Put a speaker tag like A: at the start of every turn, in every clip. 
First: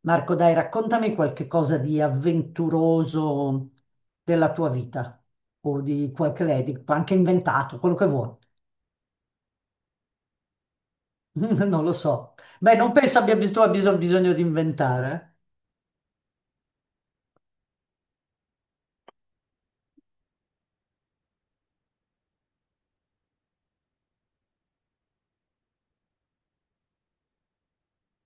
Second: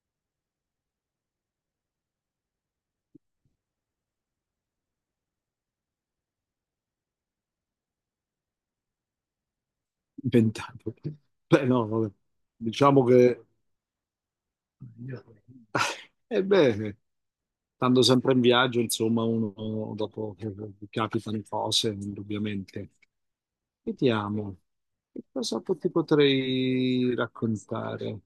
A: Marco, dai, raccontami qualche cosa di avventuroso della tua vita o di qualche lei, anche inventato, quello che vuoi.
B: Inventato. Beh,
A: Non
B: no,
A: lo
B: vabbè.
A: so. Beh, non
B: Diciamo
A: penso
B: che,
A: tu abbia bisogno di inventare.
B: ebbene, stando sempre in viaggio, insomma, uno dopo capitano cose, indubbiamente. Vediamo, che cosa po- ti potrei raccontare?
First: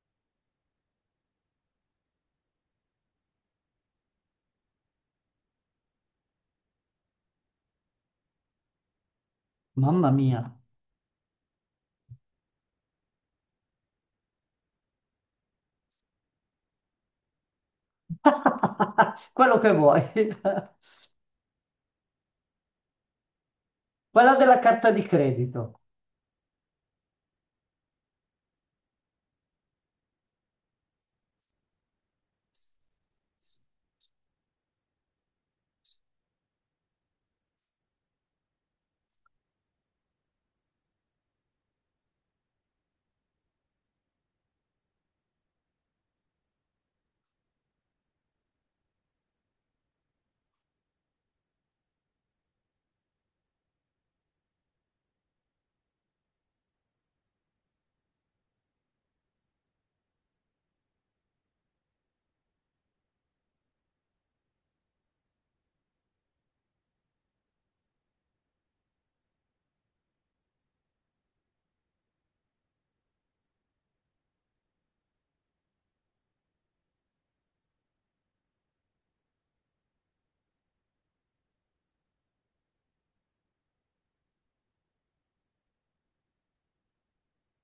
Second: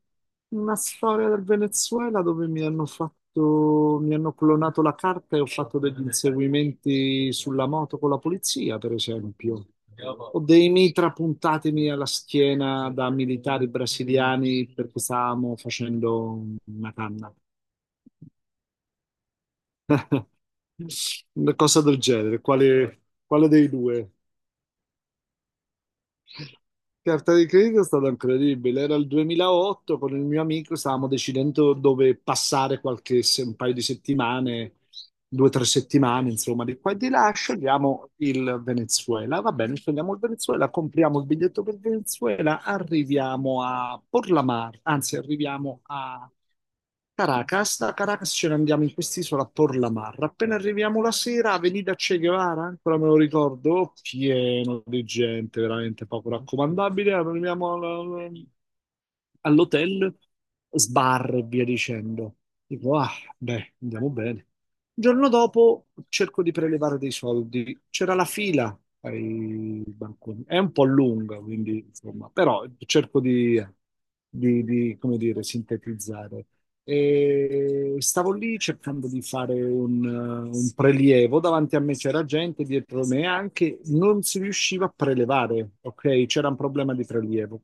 B: Una storia del Venezuela dove mi hanno fatto, mi hanno clonato la carta e ho fatto degli inseguimenti sulla moto con la polizia, per esempio.
A: Eh. Mamma
B: Ho
A: mia.
B: dei mitra puntatemi alla schiena da militari brasiliani perché stavamo facendo una canna.
A: Quello che vuoi.
B: Una cosa del genere, quale, quale dei due?
A: Quella della carta di credito.
B: Carta di credito è stata incredibile. Era il 2008, con il mio amico stavamo decidendo dove passare qualche, se- un paio di settimane, due o tre settimane, insomma, di qua e di là. Scegliamo il Venezuela. Va bene, scegliamo il Venezuela, compriamo il biglietto per Venezuela, arriviamo a Porlamar, anzi, arriviamo a Caracas, da Caracas ce ne andiamo in quest'isola a Por la Marra. Appena arriviamo la sera, Avenida Che Guevara, ancora me lo ricordo, pieno di gente, veramente poco raccomandabile. Arriviamo al- all'hotel, sbar e via dicendo. Dico, ah, beh, andiamo bene. Il giorno dopo cerco di prelevare dei soldi. C'era la fila ai banconi. È un po' lunga, quindi, insomma, però cerco di, come dire, sintetizzare. E stavo lì cercando di fare un prelievo, davanti a me c'era gente, dietro me anche, non si riusciva a prelevare, ok? C'era un problema di prelievo.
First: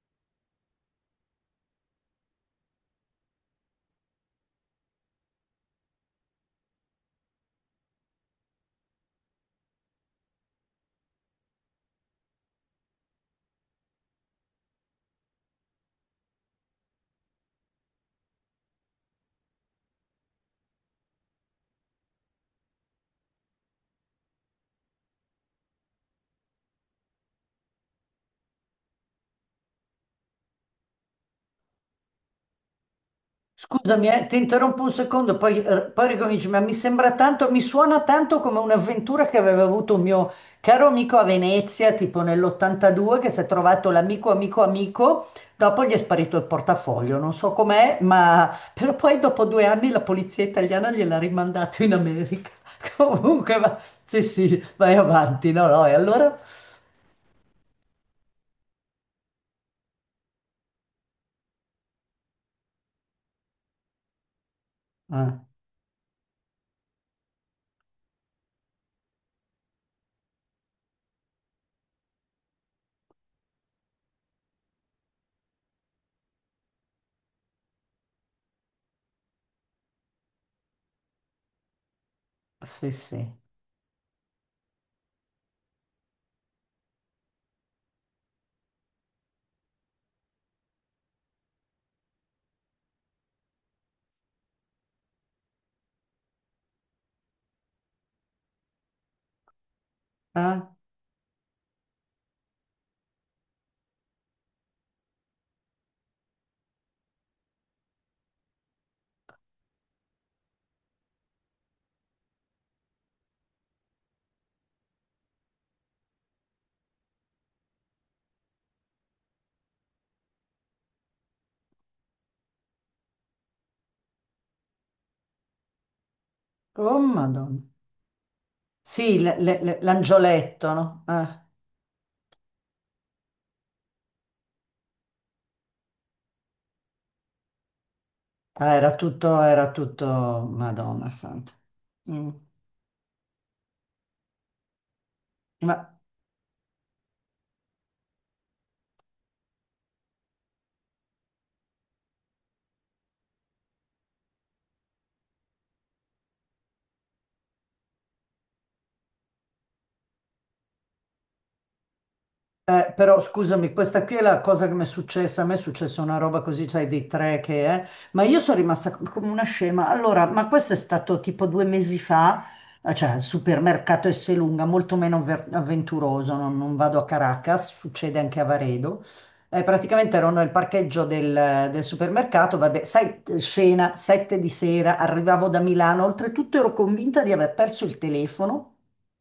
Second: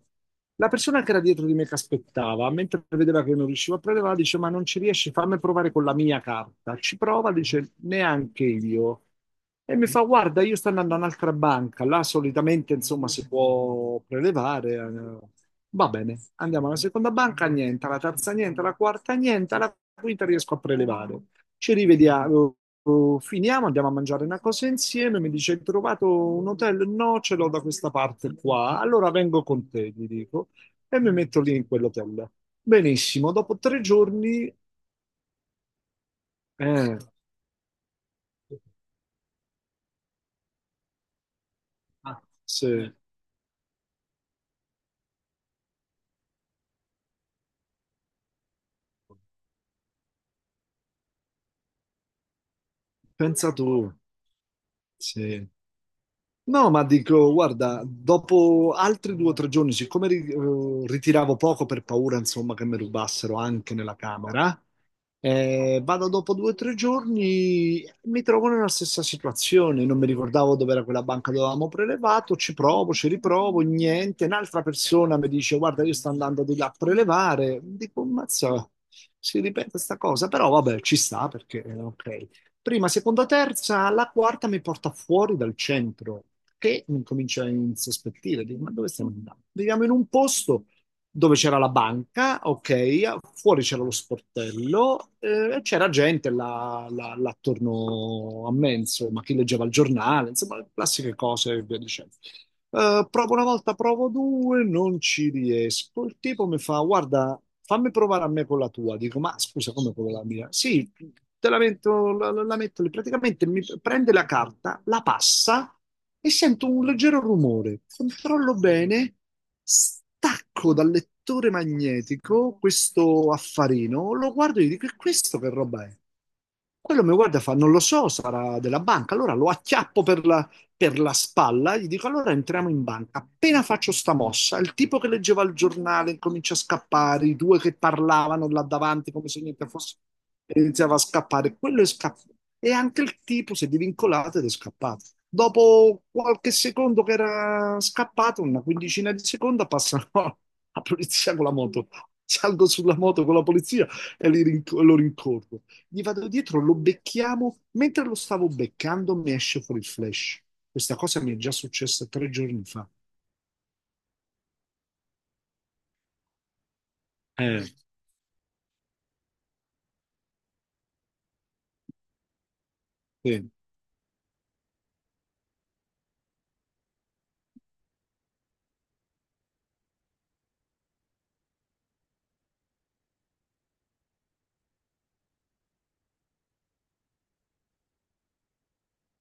B: La persona che era dietro di me che aspettava, mentre vedeva che non riuscivo a prelevare, dice: Ma non ci riesci, fammi provare con la mia carta. Ci prova, dice: Neanche io. E mi fa, guarda, io sto andando a un'altra banca, là solitamente insomma si può prelevare. Va bene, andiamo alla seconda banca, niente, alla terza niente, alla quarta niente, alla quinta riesco a prelevare. Ci rivediamo, finiamo, andiamo a mangiare una cosa insieme, mi dice, hai trovato un hotel? No, ce l'ho da questa parte qua, allora vengo con te, gli dico, e mi metto lì in quell'hotel. Benissimo, dopo tre
A: Scusami, ti
B: giorni...
A: interrompo un secondo, poi, poi ricominci, ma mi
B: Eh,
A: sembra tanto, mi suona tanto come un'avventura che aveva avuto un mio caro amico a Venezia, tipo
B: sì,
A: nell'82, che si è trovato amico, dopo gli è sparito il portafoglio, non so com'è, ma però poi dopo due anni la polizia italiana gliel'ha rimandato in America.
B: pensa
A: Comunque, va...
B: tu,
A: Sì, sì, vai
B: sì.
A: avanti, no, no, e allora...
B: No, ma dico, guarda, dopo altri due o tre giorni, siccome ri- ritiravo poco per paura, insomma, che mi rubassero anche nella camera,
A: Ah,
B: vado dopo due o tre giorni, mi trovo nella stessa situazione, non mi ricordavo dove era quella banca dove avevamo prelevato, ci provo, ci riprovo, niente, un'altra persona mi dice, guarda, io sto andando di là a prelevare, dico, mazza, si ripete sta cosa, però vabbè, ci sta perché, ok. Prima,
A: sì,
B: seconda,
A: sì.
B: terza, la quarta mi porta fuori dal centro e mi comincia a insospettire. Dico, ma dove stiamo andando? Viviamo in un posto dove c'era la banca, ok, fuori c'era lo sportello, c'era gente là, là- là attorno a me, insomma, chi leggeva il giornale, insomma,
A: Ah,
B: classiche cose e via dicendo. Provo una volta, provo due, non ci riesco. Il tipo mi fa: Guarda, fammi provare a me con la tua. Dico: Ma scusa, come con la mia? Sì, te la metto, la, la- la metto lì. Praticamente mi prende la carta, la passa e sento un leggero rumore. Controllo bene, stacco dal lettore magnetico questo affarino, lo guardo e gli dico: E questo che roba è?
A: oh,
B: Quello mi guarda e fa:
A: Madonna.
B: Non lo so, sarà della banca.
A: Sì,
B: Allora lo acchiappo
A: l'angioletto,
B: per
A: no?
B: la
A: Ah.
B: spalla, gli dico allora entriamo in banca. Appena faccio sta mossa, il tipo che leggeva il giornale comincia a scappare, i due che parlavano là davanti come se niente
A: Era
B: fosse,
A: tutto,
B: iniziava a
A: Madonna santa.
B: scappare, quello è
A: Mm.
B: scappato. E anche il tipo si è divincolato ed è scappato.
A: Ma
B: Dopo qualche secondo che era scappato, una quindicina di secondi, passano la polizia con la moto. Salgo sulla moto con la polizia e li rinc- lo rincorro gli vado dietro, lo becchiamo. Mentre lo stavo beccando, mi esce fuori il flash. Questa cosa mi è già successa tre giorni fa.
A: eh, però scusami, questa qui è la cosa che mi è successa. A me è successa una roba così, sai, dei tre che
B: Eh,
A: è, ma io sono rimasta come una scema. Allora, ma questo è stato tipo due mesi fa, cioè al
B: Sì,
A: supermercato Esselunga, molto meno avventuroso. Non vado a Caracas, succede anche a Varedo. Praticamente ero nel parcheggio del supermercato, vabbè, sai, scena, sette di sera, arrivavo da Milano, oltretutto ero convinta di aver perso il telefono.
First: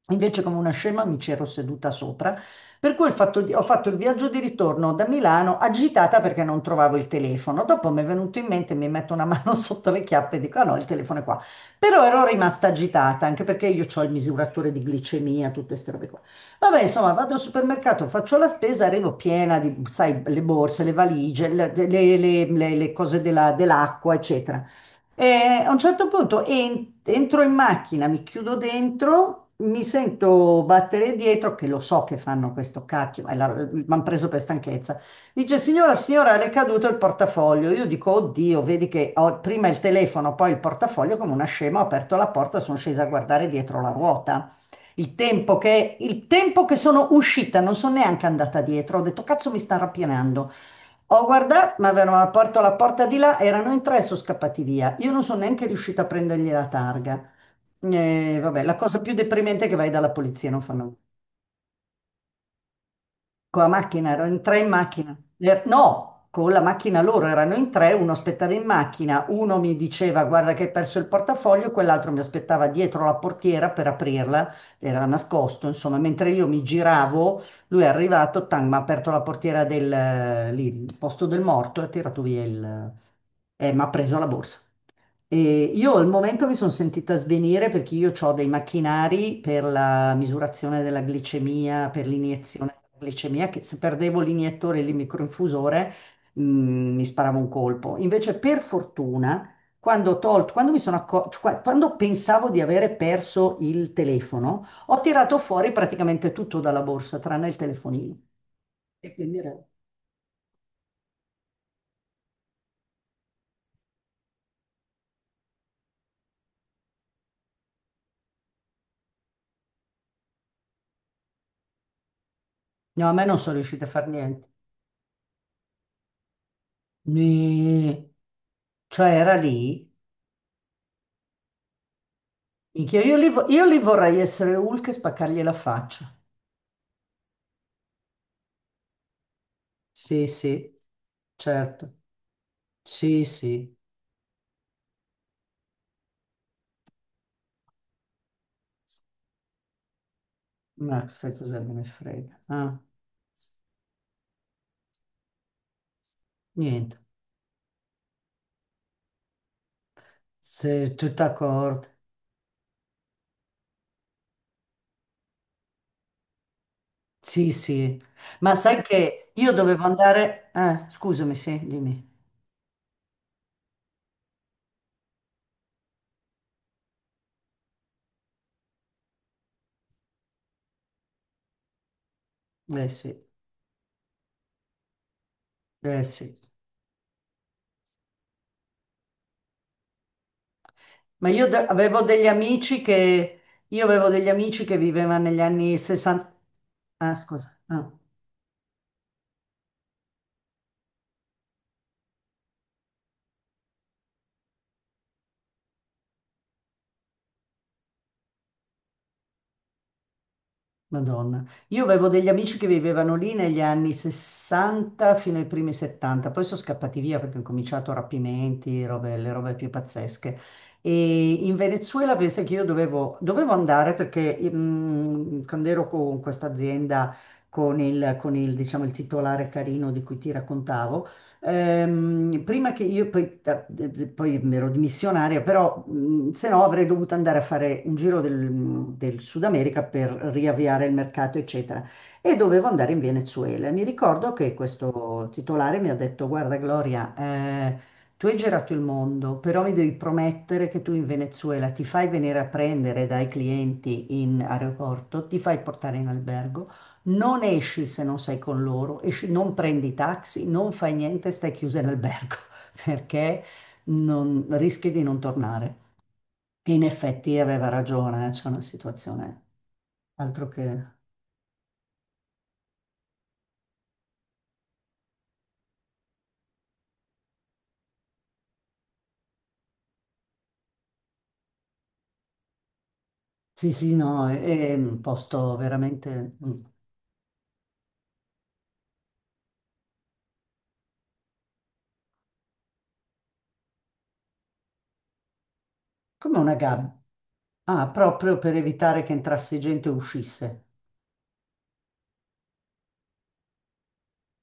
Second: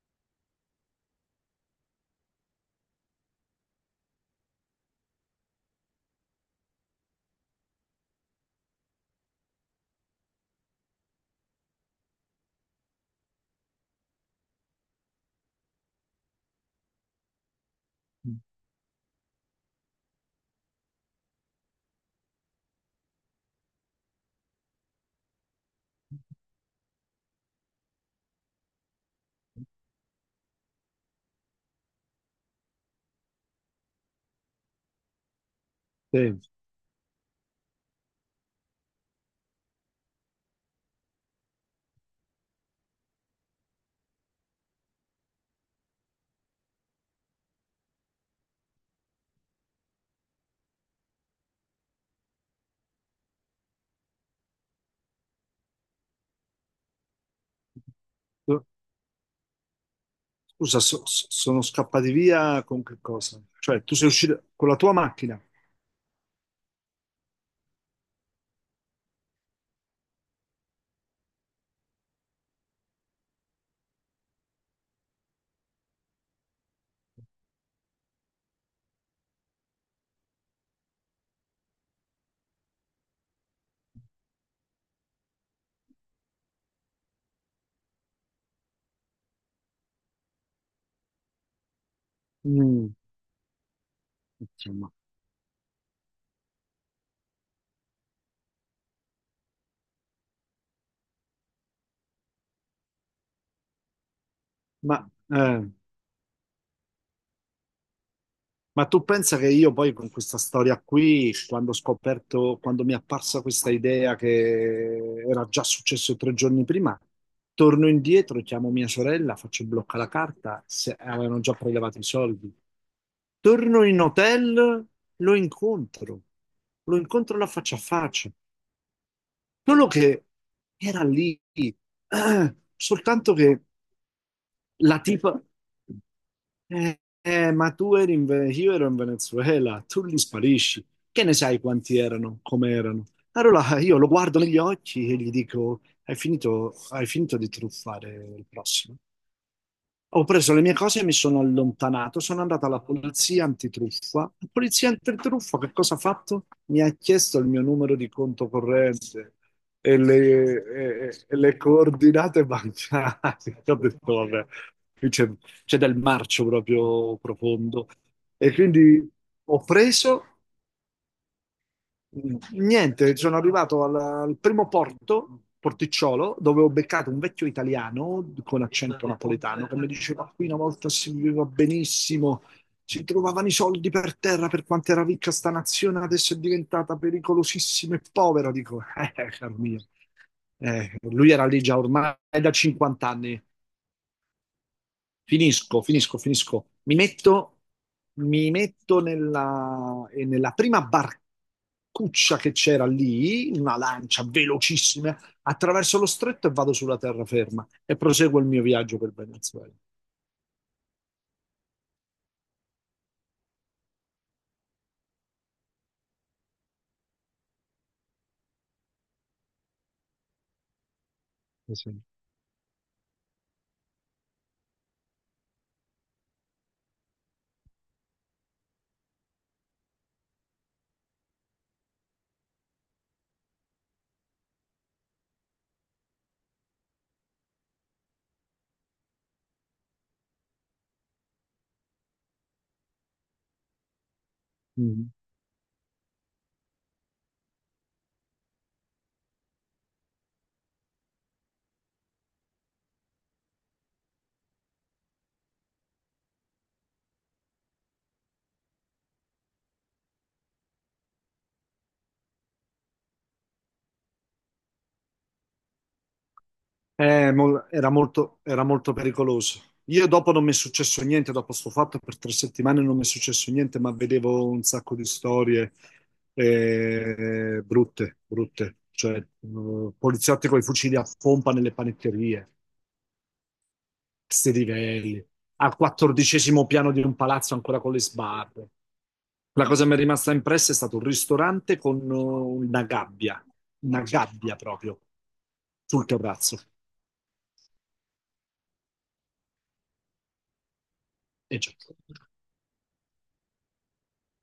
A: Invece, come una scema, mi c'ero seduta sopra, per cui ho fatto, ho fatto il viaggio di ritorno da Milano agitata perché non trovavo il telefono. Dopo mi è venuto in mente, mi metto una mano sotto le chiappe e dico: Ah no, il telefono è qua. Però ero rimasta agitata anche perché io ho il misuratore di glicemia, tutte queste robe qua. Vabbè, insomma, vado al supermercato, faccio la spesa, arrivo piena di, sai, le borse, le valigie, le cose dell'acqua, eccetera. E a un certo punto entro in macchina, mi chiudo dentro, mi sento battere dietro, che lo so che fanno questo cacchio, mi hanno preso per stanchezza. Dice, signora, signora,
B: sì.
A: le è caduto il portafoglio. Io dico, oddio, vedi che ho prima il telefono, poi il portafoglio, come una scema, ho aperto la porta, sono scesa a guardare dietro la ruota. Il tempo che sono uscita, non sono neanche andata dietro, ho detto, cazzo, mi sta rapinando. Ho guardato, ma avevano aperto la porta di là, erano in tre, sono scappati via. Io non sono neanche riuscita a prendergli la targa. Vabbè, la cosa più deprimente è che vai dalla polizia, non
B: Scusa,
A: fanno
B: so- so- sono scappati via con che cosa?
A: con la
B: Cioè, tu sei
A: macchina, ero in
B: uscito
A: tre
B: con
A: in
B: la tua
A: macchina.
B: macchina?
A: No, con la macchina loro erano in tre, uno aspettava in macchina, uno mi diceva guarda che hai perso il portafoglio, quell'altro mi aspettava dietro la portiera per aprirla, era nascosto, insomma, mentre io mi giravo, lui è arrivato, tang, mi ha aperto la portiera del lì, il posto del morto e ha tirato via il... e mi ha preso la borsa. E io al momento mi sono sentita svenire perché io ho dei macchinari per la misurazione della glicemia, per l'iniezione
B: Mm,
A: della glicemia, che se perdevo l'iniettore e
B: insomma,
A: il microinfusore, mi sparavo un colpo. Invece, per fortuna, quando ho tolto, quando mi sono cioè, quando pensavo di avere perso il telefono,
B: ma
A: ho tirato fuori praticamente tutto dalla borsa, tranne il telefonino.
B: ma tu
A: E
B: pensa
A: quindi
B: che io poi con questa storia qui, quando ho scoperto, quando mi è apparsa questa idea che era già successo tre giorni prima, torno indietro, chiamo mia sorella, faccio il blocca la carta, se avevano già prelevato i soldi.
A: no, a me non sono
B: Torno
A: riuscita a
B: in
A: fare niente.
B: hotel, lo incontro, lo incontro la faccia a
A: Nì.
B: faccia.
A: Cioè, era
B: Solo
A: lì.
B: che era lì,
A: Minchia, io lì,
B: soltanto che
A: io lì vorrei essere Hulk e
B: la tipa...
A: spaccargli la faccia.
B: Ma tu eri in, Ve- io ero in Venezuela, tu li
A: Sì, sì,
B: sparisci. Che ne sai
A: certo.
B: quanti erano, come erano?
A: Sì, sì.
B: Allora io lo guardo negli occhi e gli dico, hai finito di truffare il prossimo. Ho preso le mie
A: Ma
B: cose e mi
A: sai
B: sono
A: cosa me ne
B: allontanato.
A: frega?
B: Sono andato
A: Ah,
B: alla polizia antitruffa. La polizia antitruffa che cosa ha fatto? Mi ha
A: niente.
B: chiesto il mio numero di conto corrente
A: Sei tutta
B: e le
A: d'accordo.
B: coordinate bancarie. Ho detto, vabbè, qui c'è c'è del marcio proprio
A: Sì,
B: profondo.
A: sì.
B: E
A: Ma sai
B: quindi
A: che io
B: ho
A: dovevo
B: preso.
A: andare... scusami, sì, dimmi.
B: Mm, niente, sono arrivato al, al primo porto, Porticciolo, dove ho beccato un vecchio italiano con accento napoletano che mi diceva qui una volta si viveva benissimo,
A: Eh
B: si
A: sì,
B: trovavano i soldi per terra per quanto era ricca sta nazione,
A: eh sì.
B: adesso è diventata pericolosissima e povera. Dico, caro mio,
A: Ma
B: lui era lì già
A: avevo
B: ormai
A: degli
B: da
A: amici
B: 50
A: che...
B: anni.
A: Io avevo degli amici che vivevano negli anni
B: Finisco, finisco,
A: 60...
B: finisco.
A: Ah, scusa. Ah.
B: Mi metto nella, nella prima barcuccia che c'era lì, in una lancia velocissima, attraverso lo stretto e vado sulla terraferma e proseguo il mio viaggio per Venezuela.
A: Madonna. Io avevo degli amici che vivevano lì negli anni 60 fino ai primi 70, poi sono scappati via perché hanno cominciato rapimenti, le robe più pazzesche. E in
B: Sì.
A: Venezuela pensa che io dovevo andare perché mm, quando ero con questa azienda, con il, diciamo, il titolare carino di cui ti raccontavo, prima che io poi, poi mi ero dimissionaria, però se no avrei dovuto andare a fare un giro del Sud America per riavviare il mercato, eccetera. E dovevo andare in Venezuela. Mi ricordo che
B: Mm.
A: questo titolare mi ha detto: Guarda, Gloria, tu hai girato il mondo, però mi devi promettere che tu in Venezuela ti fai venire a prendere dai clienti in aeroporto, ti fai portare in albergo. Non esci se non sei con loro, non prendi taxi, non fai niente, stai chiusa in albergo perché rischi di non tornare. E in effetti
B: Mol-
A: aveva ragione, c'è una
B: era molto
A: situazione
B: pericoloso. Io dopo non
A: altro
B: mi è
A: che...
B: successo niente, dopo sto fatto per 3 settimane non mi è successo niente, ma vedevo un sacco di storie brutte, brutte, cioè poliziotti con i fucili a pompa nelle panetterie,
A: Sì, sì, no,
B: sti
A: è un
B: livelli,
A: posto
B: al
A: veramente mm,
B: quattordicesimo piano di un palazzo ancora con le sbarre. La cosa che mi è rimasta impressa è stato un ristorante con una gabbia proprio sul
A: come una
B: terrazzo.
A: gabbia. Ah, proprio per evitare che entrasse gente e uscisse.
B: E già.